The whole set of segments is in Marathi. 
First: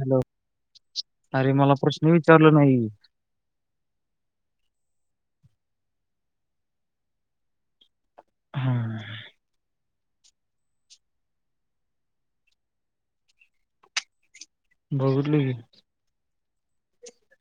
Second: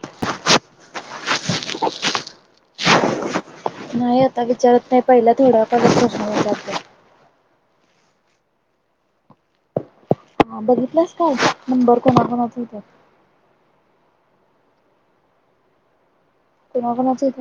हॅलो अरे मला प्रश्न विचारल नाही नाही आता विचारत नाही पहिला थोडा परत प्रश्न जात हा हा बघितलंस काय नंबर कोणा कोणाच होत बघितले की कोणा कोणाच होत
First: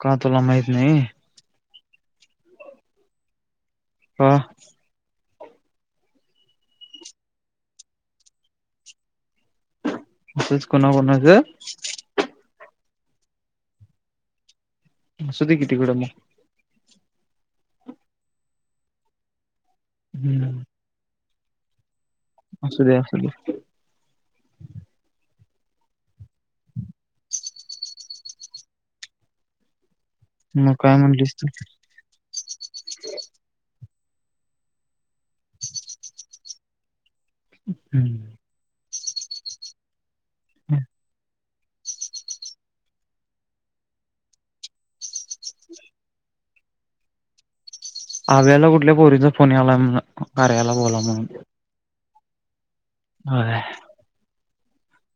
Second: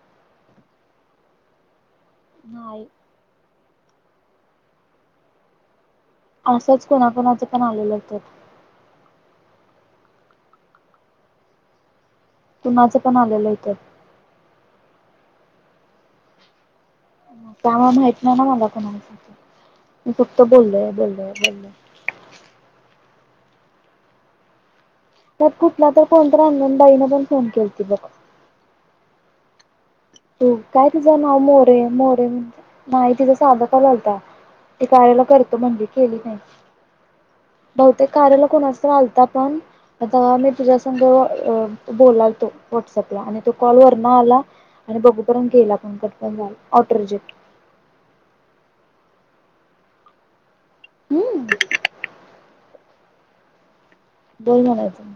का तुला माहित नाही नाही का असंच कुणाकुणाचं पण आलेलं होत असच कोणा कोण अस कुनाचं पण आलेलं होथ असुदे की तिकडं मग त्यामुळे माहित नाही ना मला कोणासाठी मी फुक्त बोललोय बोललोय ल असले अस असले त्यात कुठला तर कोणत अन्णंदाईनं पण फोन केल त बघ तू मग काय तिझं म्हणलीस नाव तू मोरे मोरे म्हणे नाही तिचां साधं का घलता ते कार्याला करतो म्हणजे केली नाही बहुतेक हम्म. कार्याला कोणा लता पण आ मी तुझ्या सो अ बोलाल तो व्हॉट्सअपला आणि तो कॉल वरना आला आणि बघू पर्य घ येईल आपण कट पण जाल ऑटो रिजि्ट आव्याला कुठल्या पोरीचा फोन याला क्यायला बोला म्हण हम्म हो बोल म्हणायचं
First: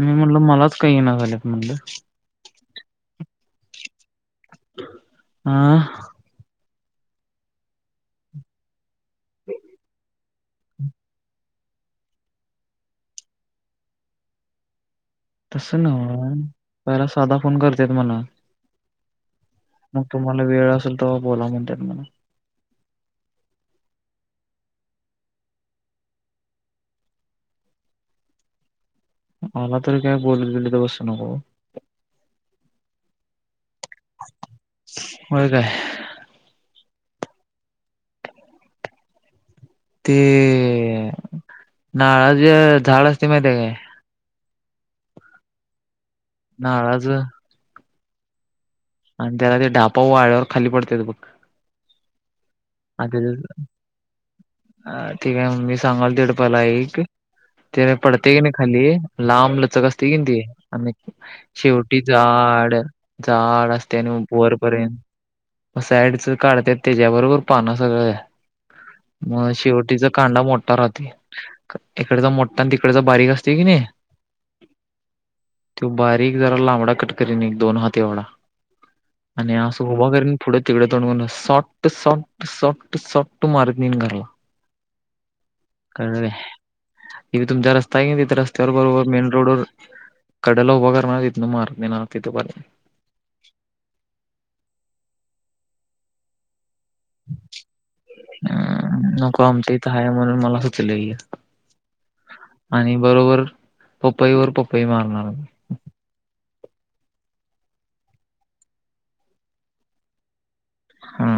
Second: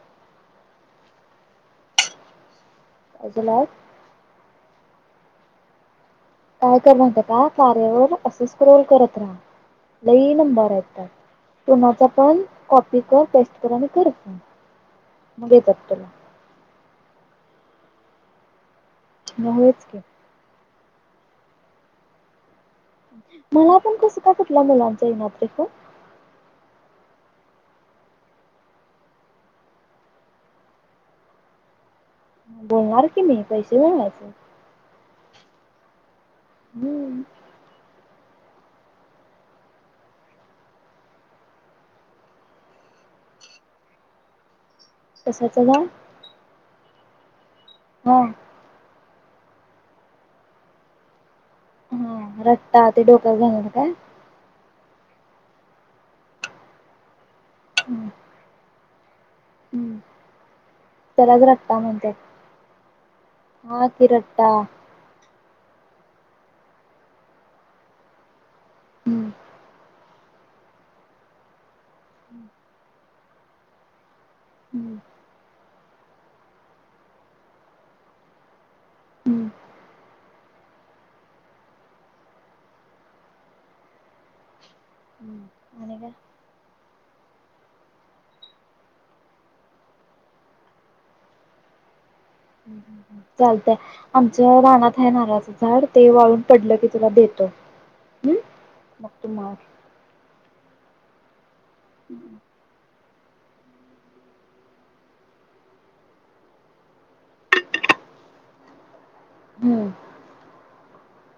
मी म्हणटल मलाच काही ना झाल्यात म्हणलं अजलाब हा काय कर म्हणत का कार्यावर असे स्क्रोल करत राहा लई ण कॉपी कर टेस्ट कर आणि कर फन तस नव पहिला साधा फोन करतेेत मला होयच की मग तुम्हाला वेळ असेल तरव्हा बोला म्हणतात मला मला पण कसं का कुठल्या मुलांचा इनातेख मला तोरी काय बोल तुली द बस्त नक बोलणार की मी पैसे बनयचे होय काय हम्म ते नाळाचे झाड असते माहिती काय कशाच झाड नारळाचं हम आणि त्याला ते ढापा वाळ्यावर खाली पडत्यात बघ हा रता ते डोका घालणार का अ ठीक आहे म मी सांगाल तेडपला एक ते हम्म पडते की नाही खाली लांब लचक असते की ते आणि त्यालाच रट्टा शेवटी म्हणतात. जाड जाड हा असते की आणि रट्टा वरपर्यंत म साईडच काढत त्याच्याबरोबर पानं सगळं हम्म मग शेवटीच कांदा मोठा राहते इकडचा मोठठा आणि तिकडेच बारीक असते कि नाही हम्म त बारीक जरा लांबडा कटकरीने दोन हात एवढा आणि असं उभा करीन पुढं तिकडं तोंडून सॉ्ट सॉफ्ट सट सट मारीत नेईन घरला हम्म आणि का इ तुमच्या रस्ता आहेये इतर रस्त्यावर बरोबर मेन रोडवर कडला उभा करणार इथन मार नाही तिथपर्यंत चालतय आमच्या रानात आहे नारळाचं झाड ते वाळून पडलं कि अ मग तू नको मार आमच्याइथ आहे म्हणून मला सुचलं हम्म आणि बरोबर पपई वर पपई मारणार हम्म हा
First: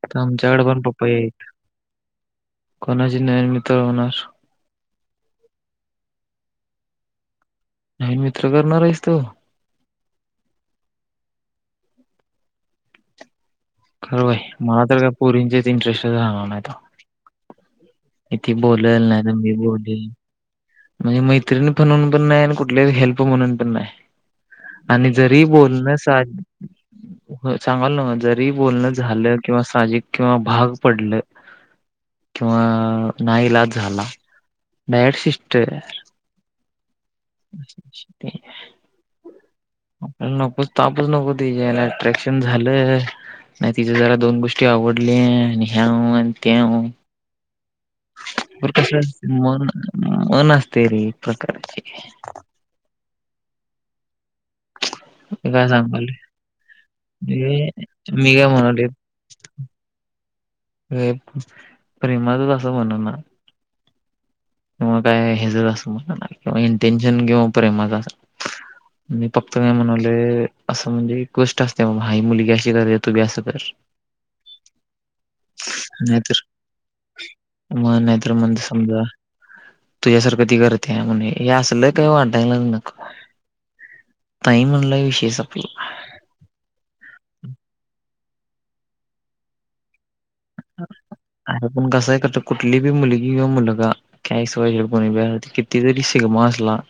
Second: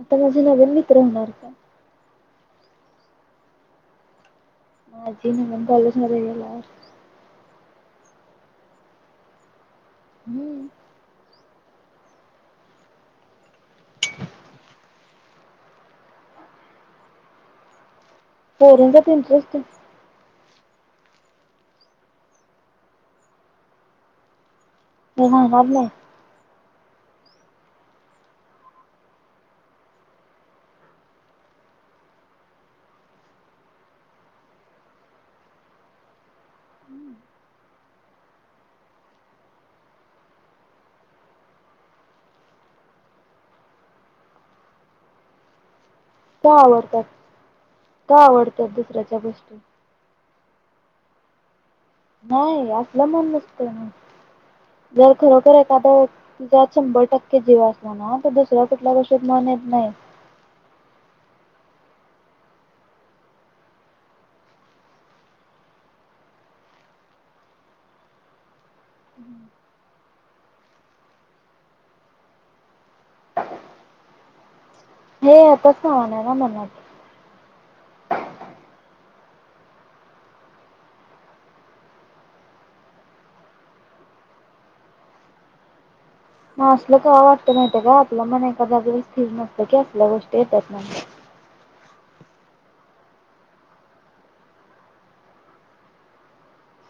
आता तर माझे आमच्याकडे नवीन पण मित्र पप्पई होणार आहेत का कोणाची नविन मित्र होणार माझी ना कॉलेज मध्ये गेल्यावर नाही मित्र करणार आहेस तो हम्म खरं बा आहे मला तर काय पोरींचेच इंटरेस्ट राहणार नाही त ती बोलल पोरींच्यात नाही तर मी इंटरेस्ट बोलेल म्हणजे मैत्रिणी म्हणून पण नाही आणि कुठले हेल्प म्हणून पण नाही. आणि जरी राहणार नाही बोलणं सा हो चांगल न जरी बोलण झालं किंवा साजिक किंवा भाग पडलं. किंवा ना इलाज झाला डायरेक्ट सिस्टर. ते [unintelligible] आपल्याला नकोच तापच नको त्याच्या यायला अट्रॅक्शन झालं. नाही तिचे जरा दोन गोष्टी आवडल्या. ह्याव आणि का तेव आवडतात का आवडतात बर कस दुसऱ्याच्या असतय गोष्टी मन मन असतय रे एक प्रकारची नाही असलं मन नसत ना [inaudible] जर मी खरोखर काय एखाद सांगालोय तुझ्या शंभर टक्के जीव म्हणजे असला, ना तर दुसऱ्या कुठल्या गोष्टीत मन येत नाही. प्रेमात अस [unintelligible] होणार नाय किवा काय हेज असं मला किंवा इंटेन्शन किंवा प्रेमाच मी फक्त काय म्हणावलेय असं म्हणजे गोष्ट असते बाबा हा मुलगी अशी करते तू बी असं कर हे येतच [inaudible] सामान आहे नाहीत ना मनात. मग नाहीतर मन समजा तुझ्यासारखं ती करते आहे म्हणे असल काही वाटायला नकॊ ताई म्हणलंय विषय संपला. असलं का वाटत माहित हे का आपलं मन एका जागेवर स्थिर नसतं की असल्या गोष्ट ते तरत् नाही अरे पण कसय करत कुठली बी मुलगी किंवा मुलगा काहीच वय कोणी ब कितीतरी शिगमा असला ह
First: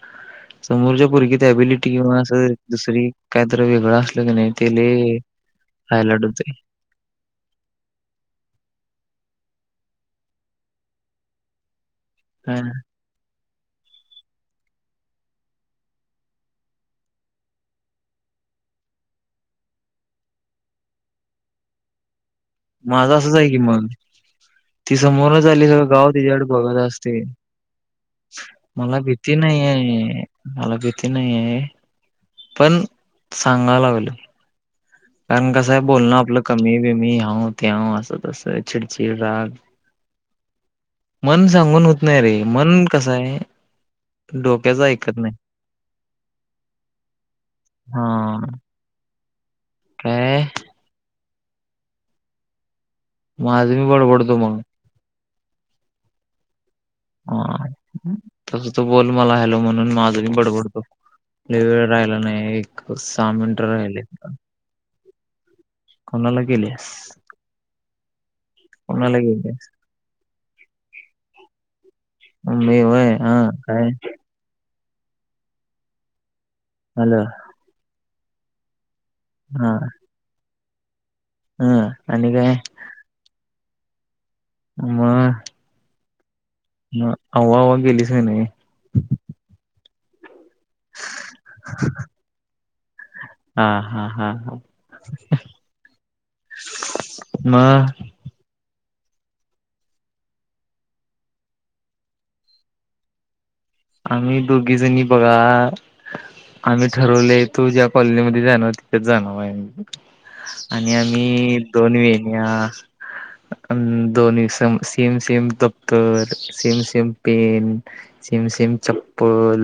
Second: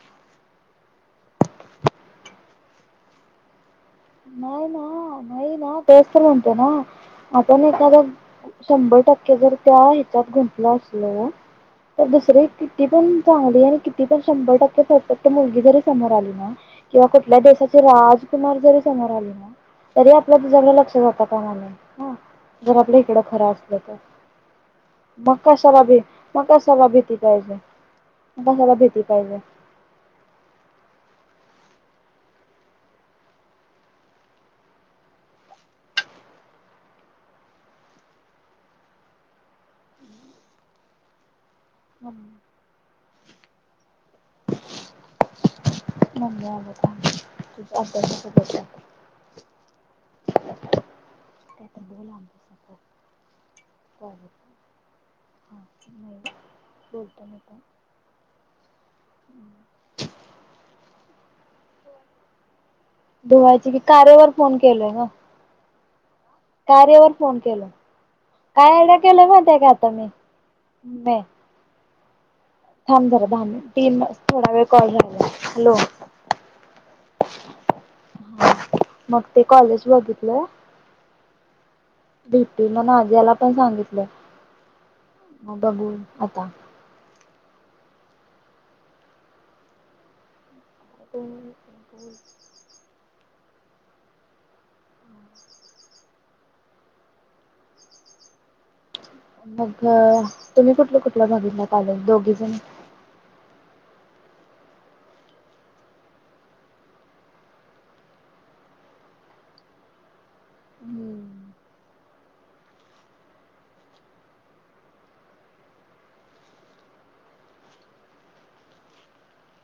समोरच्या पोरगीत अबिलिटी किंवा असं दुसरी काहीत वेगळं असलं की नाही ते ना नाही ना तेच तर हायलाइट होतंय म्हणतो नाण एखादा शंभर टक्के जर त्या हिच्याात गुंतलं असल तर दुसरे हा किती पण चांगली आणि किती पण शंभर टक्के फत मुलगी जरी समोर आली ना किंवा कुठल्या देशाचे राजकुमार जरी समोर आले ना, तरी आपलं तुझ्याकडे लक्ष जातं कामाने माझं असंच आहे की मन ती मग समोरच आली कशाला सगळं भी गाव मग तिच्याकड बघत कशाला भीती असतय पाहिजे मग कशाला मला भीती पाहिजे नाही आहे मला भीती नाही आहे पण सांगाय लागलोय कारण कसं आहे बोल ना आपलं कमी बी मी ह्या ते असं तसं चिडचिड राग मन सांगून होत नाही रे मन कस आहे डोक्याच ऐकत नाही म्ह अ्या [unintelligible] प्रय [unintelligible] काहीतरी बोल अभ्यासाचं माझ मी कॉलेज बडबडतो मग बोलत म का तस तो बोल मला हॅलो म्हणून माझही बडबडतो लई वेळ राहिला नाही. एक मिनिटं धुवायची क राहिलेत. कारेवर फोन केलय ना कोणाला केलीयास? कार्यावर फोन केलो. काय कोणाला केलं माणत केलीयास? का आता मी म मम्मी थाब होय. जरा दहा हां. मि काय? तीन थोडा वेळ कॉल झाला हॅलो हॅलो. ह मग ते हां. कॉलेज बघितलंय. हं. आणि काय? भीपी म आज्याला पण सांगितलं मग आम बघू आता ना अव्हा आवा गेलीच का नाही ना? [inaudible] हा हा हा हा. म मग तुम्ही कुठलं कुठलं बघितला आजून दोघी जणी आम्ही दोघी जणी बघा आम्ही ठरवलय तू ज्या कॉलनी मध्ये जाणार, तिथेच जाणार आहे आम्ही. आणि आम्ही दोन वेगळ्या अ दोन्ही सम सेम दप्तर same same pen same same same चप्पल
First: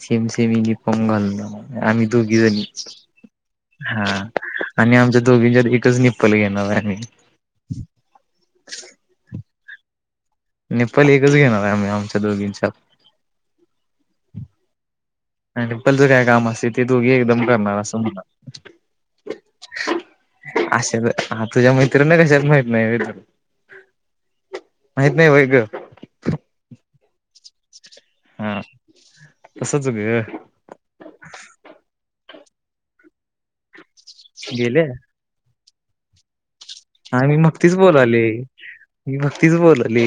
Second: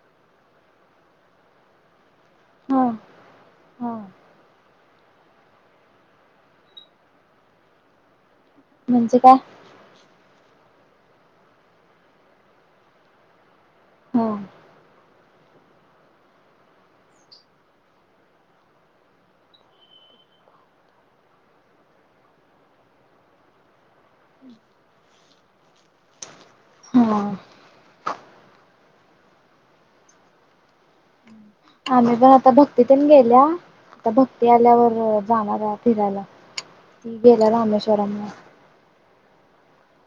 सेम सेम युनिफॉर्म घालणार आम्ही दोघी जणी. हा हा हां आणि आमच्या दोघींच्यात एकच निप्पल घेणार आहे आम्ही म्हंजे काय? निप्पल एकच घेणार आहे, आम्हीं आमच्या दोघींच्यात. हा आणि निप्पलचं काय काम असते ते तू घे एकदम करणार असं म्ह [inaudible] अशा ग हां तुझ्या मैत्रिणी कशा हायत माहत नाही व्हय तुला? माहित नाही व्हय ग? हां. हा तसच ग. आम्ही पण आता भक्तीतन गेल्या आता, भक्ती गेल्या आल्यावर जाणार फिरायला. ती हा मी गेल्या भक्तीच बोलाली रामेश्वरमला मी भक्तीच बोलाली.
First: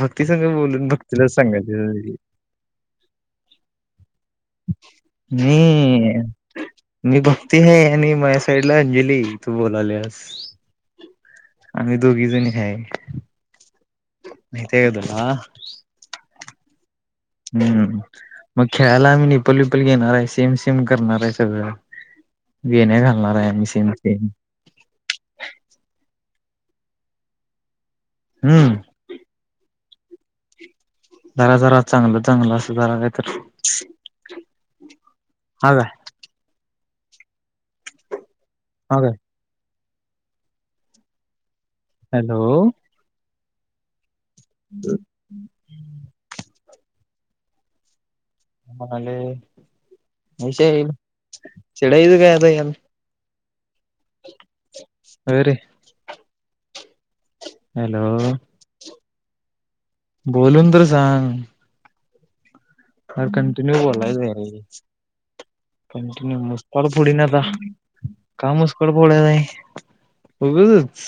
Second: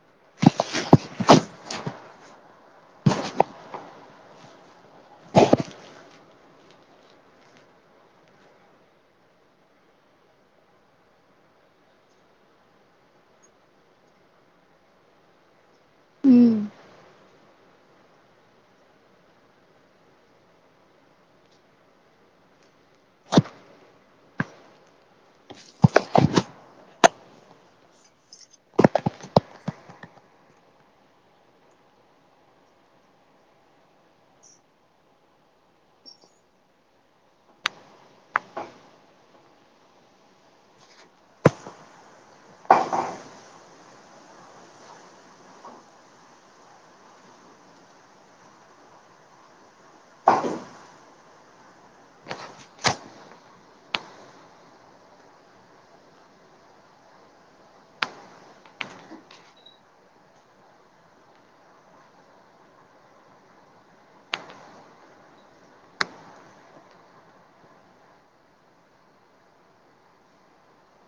भक्ती संग बोलून भक्तीलाच सांगायच. हम्म. मी भक्ती हाय आणि माया साईडला अंजली तू बोलाल्यास. आम्ही दोघी जणी हाय. माहिती हाय का तूला? हम्म हम्म मग खेळायला आम्ही निप्पल विपल घेणार हाय सेम सेम करणार हाय सगळं. वेण्या घालणार हाय आम्ही सेम सेम. हम्म. जरा जरा चांगलं चांगलं असं जरा काहीतरी हा काय. हा काय. हॅलो. [inaudible] म्हणाले [unintelligible] चिडायच काय आता यात. होय रे. हॅलो बोलून तर सांग. अर कंटिन्यू बोलायच हाय रे. कंटिन्यू मुस्काड फोडीन आता. का मुस्काड फोड हाय. उगचच.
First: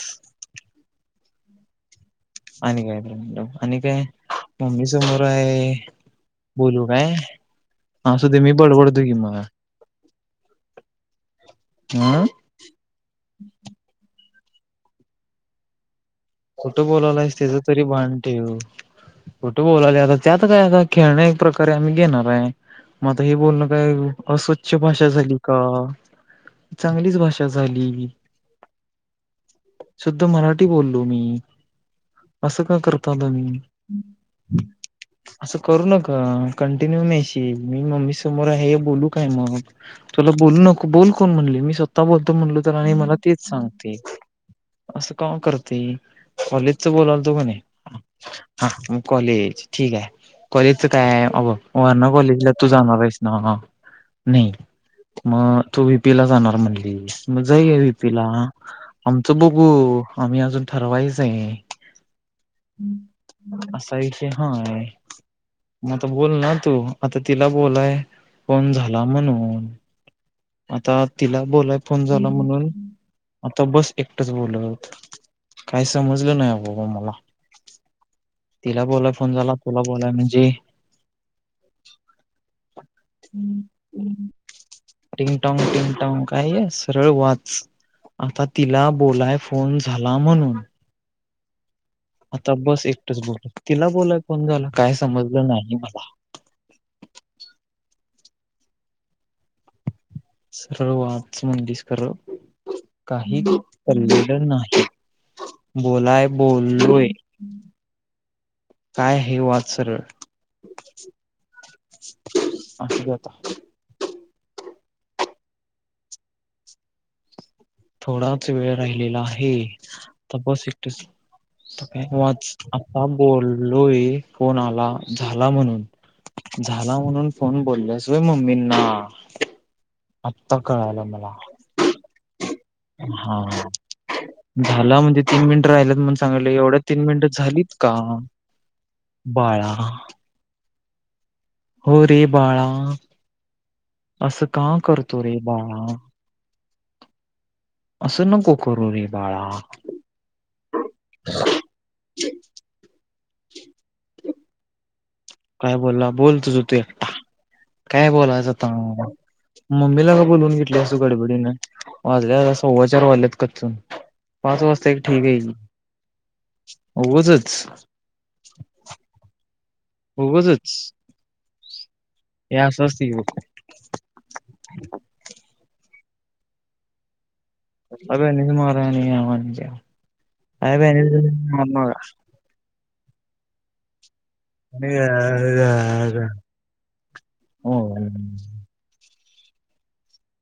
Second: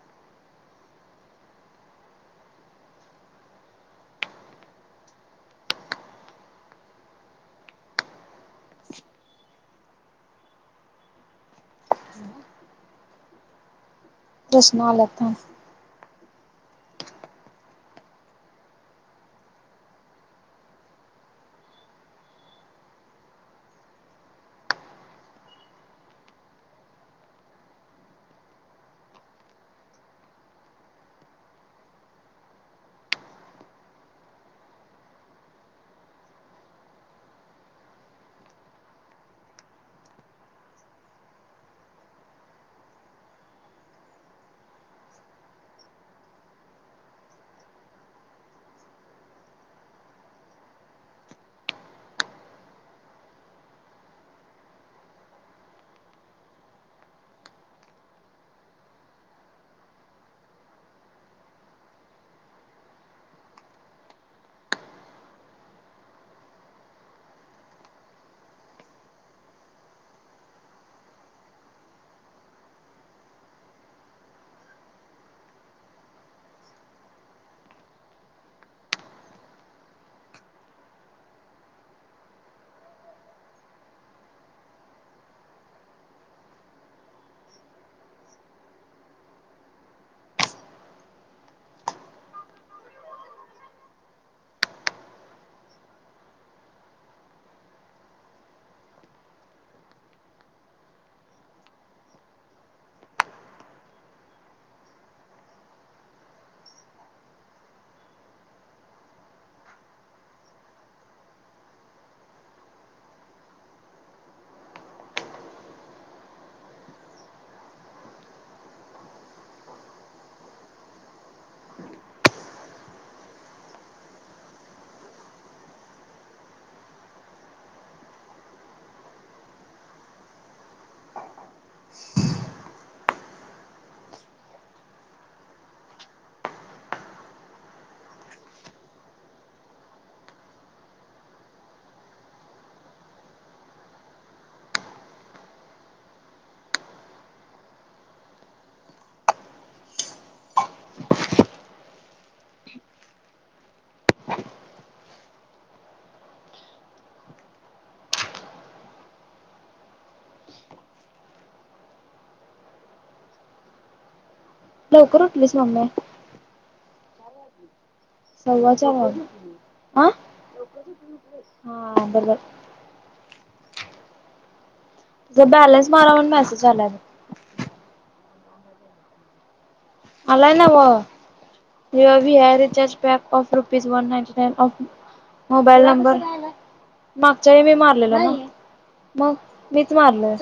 आणि काय [unintelligible] आणि काय मम्मी समोर हाय. बोलू काय असुदे मी बडबडतोय की मग. आं. प्रश्न आल्यात थांब. कुठं बोलालायस त्याच तरी भान ठेव. कुठे बोल्यालो आता त्यात काय आता खेळण्या प्रकारे आम्ही घेणार हाय. म आता हे बोलणं काय अस्वच्छ भाषा झाली का. चांगलीच भाषा झाली शुद्ध मराठी बोलल ललो मी असं का करता तुमी. असं करू नका कंटिन्यू मेसेज मी मम्मी समोर आहे हे बोलू काय मग. तुला बोलू नको, बोल कोण म्हणले, मी स्वतः बोलतो म्हणलो तर, आणि मला तेच सांगते. असं काम करत ते कॉलेजच बोलालतो म्हणे, हा मग कॉलेज, ठीक हाय. कॉलेजच काय आहे, अब वारणा कॉलेजला तू जाणार आहेस ना? नाही. मग तू व्ही पीला जाणार म्हणलीस, मग जाऊया व्हीपीला. आमचं बघू. हो, आम्ही अजून ठरवायचय. असा विषय हाय. म आता बोल ना तू, आता तिला बोलाय फोन झाला म्हणून. आता तिला बोलाय फोन झाला म्हणून आता बस एकटंच बोलत. काही समजलं नाही बाबा, मला. तिला बोलाय फोन झाला, तुला बोलाय म्हणजे. [unintelligible] टिंग - टॉंग, टिंग - टॉंग कायय, सरळ वाच. आता तिला, बोलाय फोन झाला म्हणून. आता बस एकटंच बोलत. तिला बोलाय फोन झाला काय समजलं नाही मला. [unintelligible] सरळ वाच, म्हणलीस खरं. काही पडलेलं नाही. बोलाय, बोललोय. काय हे, वाच सरळ. [inaudible] अस जात. थोडाच वेळ राहिलेला आहे, तर बस एकटेच. आता काय वाच, आता बोललोय फोन आला, झाला म्हणून. झाला म्हणून फोन बोलल्यास वय मम्मींना. आता कळालं मला. हा झाला म्हणजे, तीन मिनिटं राहिल्यात म्हणून सांगितलय. एवढ्यात तीन मिनिट झालीत का? बाळा हो रे बाळा. असं का करतो रे बाळा? असं नको करू रे, बाळा. [inaudible] काय बोलला, बोल तुझं तू एकटा. काय बोलायचं आता. मम्मीला का बोलवून घेतल्यास तू गडबडीने? [unintelligible] वाजल्यात अ सव्वाचार वाजल्यात कच्चून. पाच वाजता एक लवकर ठीकय की, उठलीस मम्मे उगचच सव्वा चार वाजले. हा उगचच हा बरोबर हे असं असतय [unintelligible] तुझं बॅलन्स मारा म्हणून, मेसेज आलाय बघ. [unintelligible] आलाय नव, your V I recharge pack of rupees one ninety [unintelligible] mobile number मागच्यावेळी मी मारलेला ना? मग, मीच मारल.